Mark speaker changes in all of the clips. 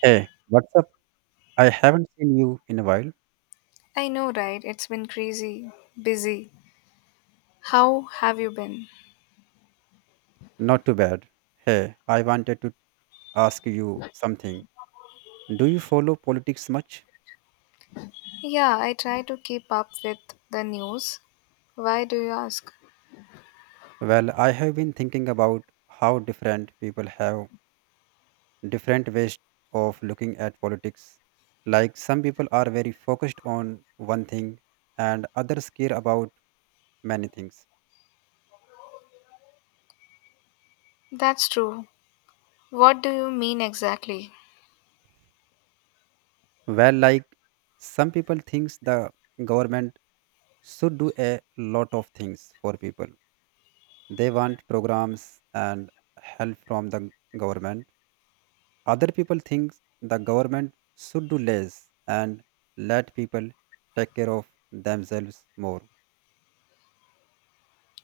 Speaker 1: Hey, what's up? I haven't seen you in a while.
Speaker 2: I know, right? It's been crazy, busy. How have you been?
Speaker 1: Not too bad. Hey, I wanted to ask you something. Do you follow politics much?
Speaker 2: Yeah, I try to keep up with the news. Why do you ask?
Speaker 1: Well, I have been thinking about how different people have different ways of looking at politics. Like, some people are very focused on one thing and others care about many things.
Speaker 2: That's true. What do you mean exactly?
Speaker 1: Well, like, some people thinks the government should do a lot of things for people. They want programs and help from the government. Other people think the government should do less and let people take care of themselves more.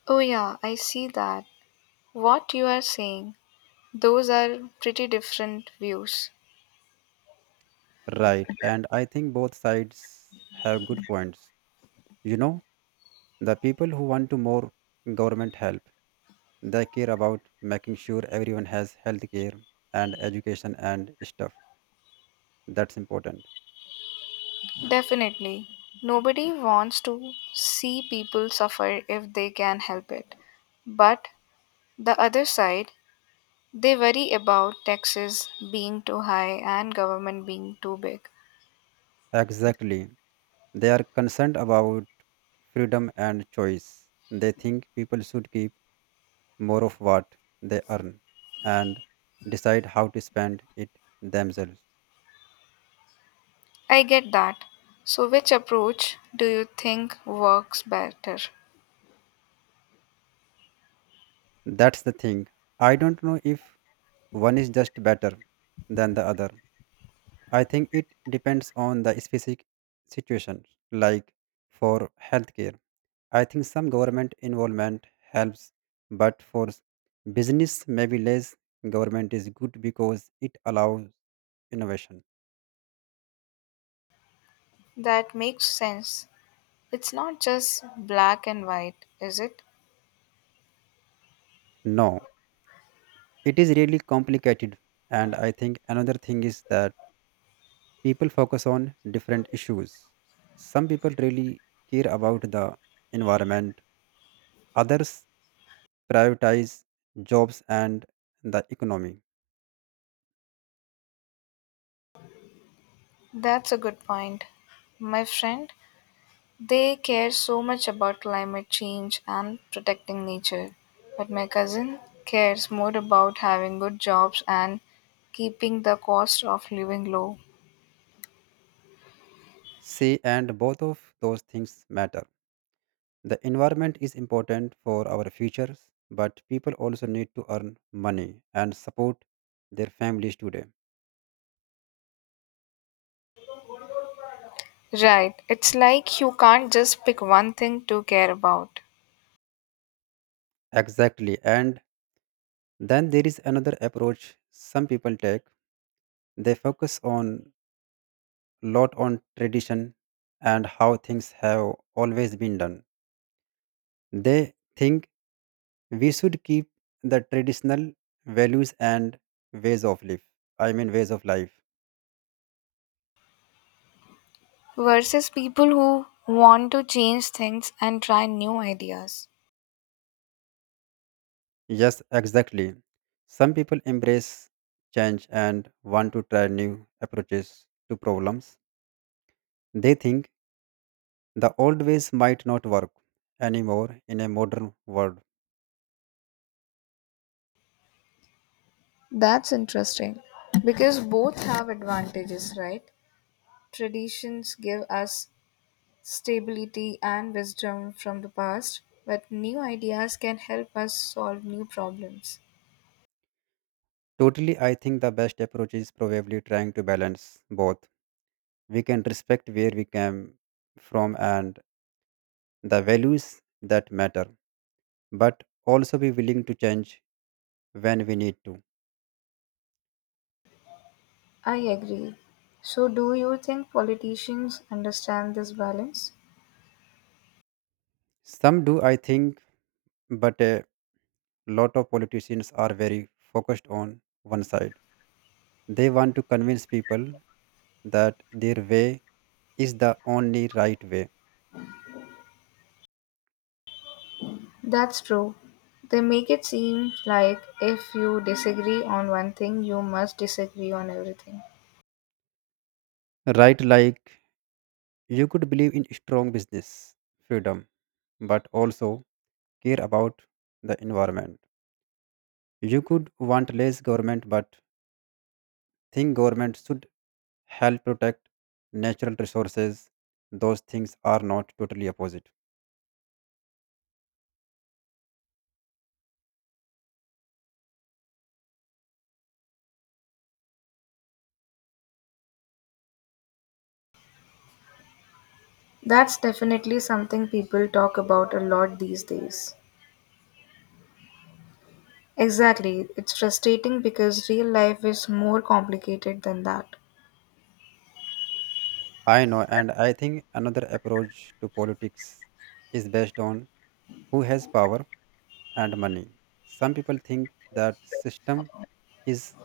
Speaker 2: Oh, yeah, I see that. What you are saying, those are pretty different views.
Speaker 1: Right, and I think both sides have good points. you know the people who want to more government help, they care about making sure everyone has health care and education and stuff. That's important.
Speaker 2: Definitely. Nobody wants to see people suffer if they can help it. But the other side, they worry about taxes being too high and government being too big.
Speaker 1: Exactly. They are concerned about freedom and choice. They think people should keep more of what they earn and decide how to spend it themselves.
Speaker 2: I get that. So, which approach do you think works better?
Speaker 1: That's the thing. I don't know if one is just better than the other. I think it depends on the specific situation. Like, for healthcare, I think some government involvement helps, but for business, maybe less government is good because it allows innovation.
Speaker 2: That makes sense. It's not just black and white, is it?
Speaker 1: No, it is really complicated. And I think another thing is that people focus on different issues. Some people really care about the environment, others prioritize jobs and the economy.
Speaker 2: That's a good point. My friend, they care so much about climate change and protecting nature, but my cousin cares more about having good jobs and keeping the cost of living low.
Speaker 1: Say, and both of those things matter. The environment is important for our futures, but people also need to earn money and support their families today.
Speaker 2: Right. It's like you can't just pick one thing to care about
Speaker 1: Exactly. And then there is another approach some people take. They focus on lot on tradition and how things have always been done. They think we should keep the traditional values and ways of life. ways of life.
Speaker 2: versus people who want to change things and try new ideas.
Speaker 1: Yes, exactly. Some people embrace change and want to try new approaches to problems. They think the old ways might not work anymore in a modern world.
Speaker 2: That's interesting because both have advantages, right? Traditions give us stability and wisdom from the past, but new ideas can help us solve new problems.
Speaker 1: Totally, I think the best approach is probably trying to balance both. We can respect where we came from and the values that matter, but also be willing to change when we need to.
Speaker 2: I agree. So, do you think politicians understand this balance?
Speaker 1: Some do, I think, but a lot of politicians are very focused on one side. They want to convince people that their way is the only right way.
Speaker 2: That's true. They make it seem like if you disagree on one thing, you must disagree on everything.
Speaker 1: Right, like, you could believe in strong business freedom, but also care about the environment. You could want less government, but think government should help protect natural resources. Those things are not totally opposite.
Speaker 2: That's definitely something people talk about a lot these days. Exactly. It's frustrating because real life is more complicated than that.
Speaker 1: I know, and I think another approach to politics is based on who has power and money. Some people think that system is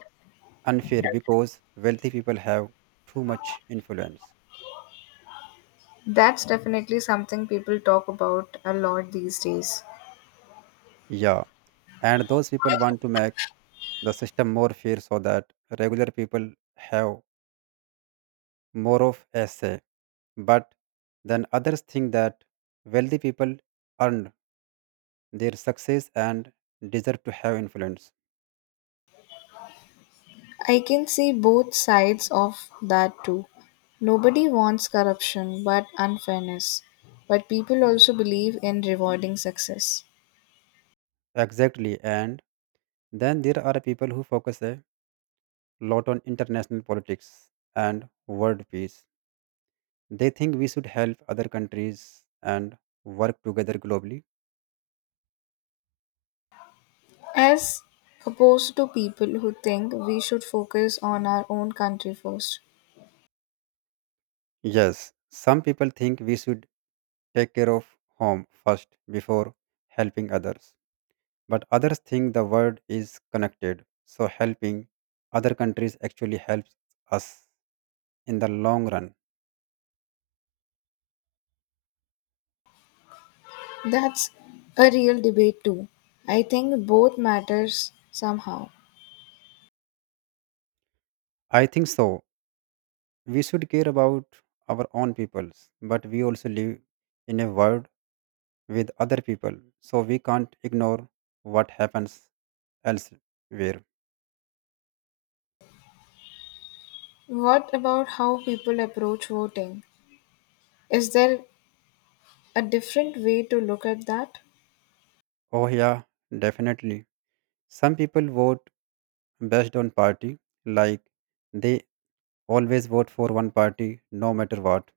Speaker 1: unfair because wealthy people have too much influence.
Speaker 2: That's definitely something people talk about a lot these days.
Speaker 1: Yeah, and those people want to make the system more fair so that regular people have more of a say. But then others think that wealthy people earned their success and deserve to have influence.
Speaker 2: I can see both sides of that too. Nobody wants corruption but unfairness, but people also believe in rewarding success.
Speaker 1: Exactly. And then there are people who focus a lot on international politics and world peace. They think we should help other countries and work together globally.
Speaker 2: As opposed to people who think we should focus on our own country first.
Speaker 1: Yes, some people think we should take care of home first before helping others. But others think the world is connected, so helping other countries actually helps us in the long run.
Speaker 2: That's a real debate too. I think both matters somehow.
Speaker 1: I think so. We should care about our own peoples, but we also live in a world with other people, so we can't ignore what happens elsewhere.
Speaker 2: What about how people approach voting? Is there a different way to look at that?
Speaker 1: Oh, yeah, definitely. Some people vote based on party, like, they always vote for one party no matter what.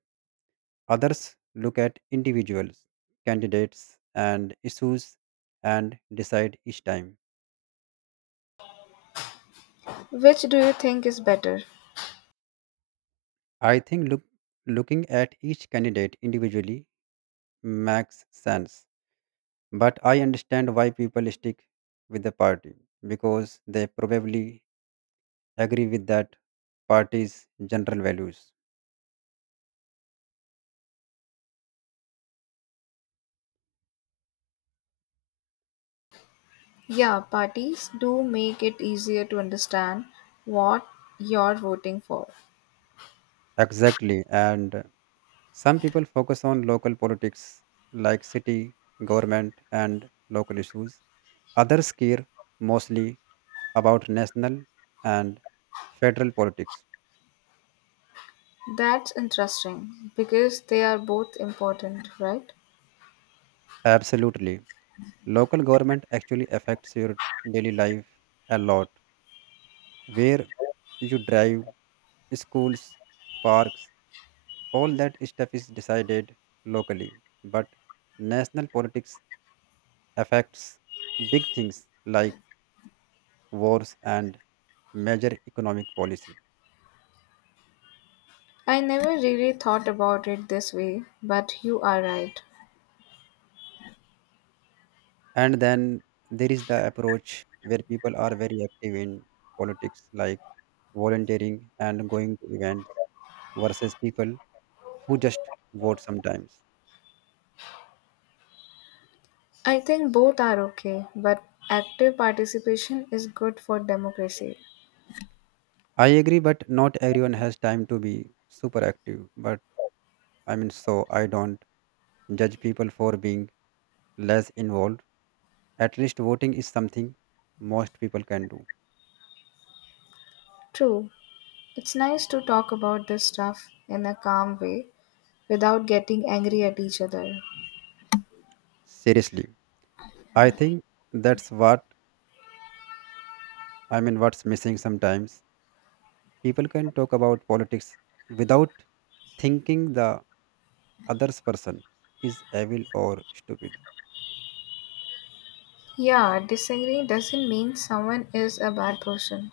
Speaker 1: Others look at individuals, candidates, and issues and decide each time.
Speaker 2: Which do you think is better?
Speaker 1: I think look, Looking at each candidate individually makes sense, but I understand why people stick with the party because they probably agree with that party's general values.
Speaker 2: Yeah, parties do make it easier to understand what you're voting for.
Speaker 1: Exactly, and some people focus on local politics like city, government, and local issues. Others care mostly about national and federal politics.
Speaker 2: That's interesting because they are both important, right?
Speaker 1: Absolutely. Local government actually affects your daily life a lot. Where you drive, schools, parks, all that stuff is decided locally. But national politics affects big things like wars and major economic policy.
Speaker 2: I never really thought about it this way, but you are right.
Speaker 1: And then there is the approach where people are very active in politics, like, volunteering and going to events, versus people who just vote sometimes.
Speaker 2: I think both are okay, but active participation is good for democracy.
Speaker 1: I agree, but not everyone has time to be super active. So I don't judge people for being less involved. At least voting is something most people can do.
Speaker 2: True, it's nice to talk about this stuff in a calm way without getting angry at each other.
Speaker 1: Seriously, I think that's what I mean, what's missing sometimes. People can talk about politics without thinking the other person is evil or stupid.
Speaker 2: Yeah, disagreeing doesn't mean someone is a bad person.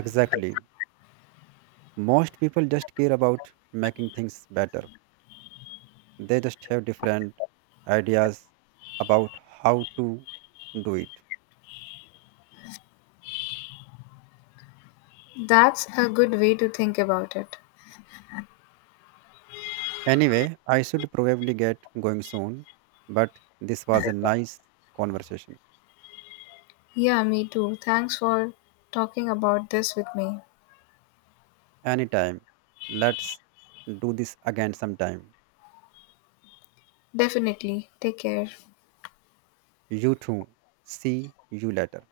Speaker 1: Exactly. Most people just care about making things better. They just have different ideas about how to do it.
Speaker 2: That's a good way to think about it.
Speaker 1: Anyway, I should probably get going soon, but this was a nice conversation.
Speaker 2: Yeah, me too. Thanks for talking about this with me.
Speaker 1: Anytime. Let's do this again sometime.
Speaker 2: Definitely. Take care.
Speaker 1: You too. See you later.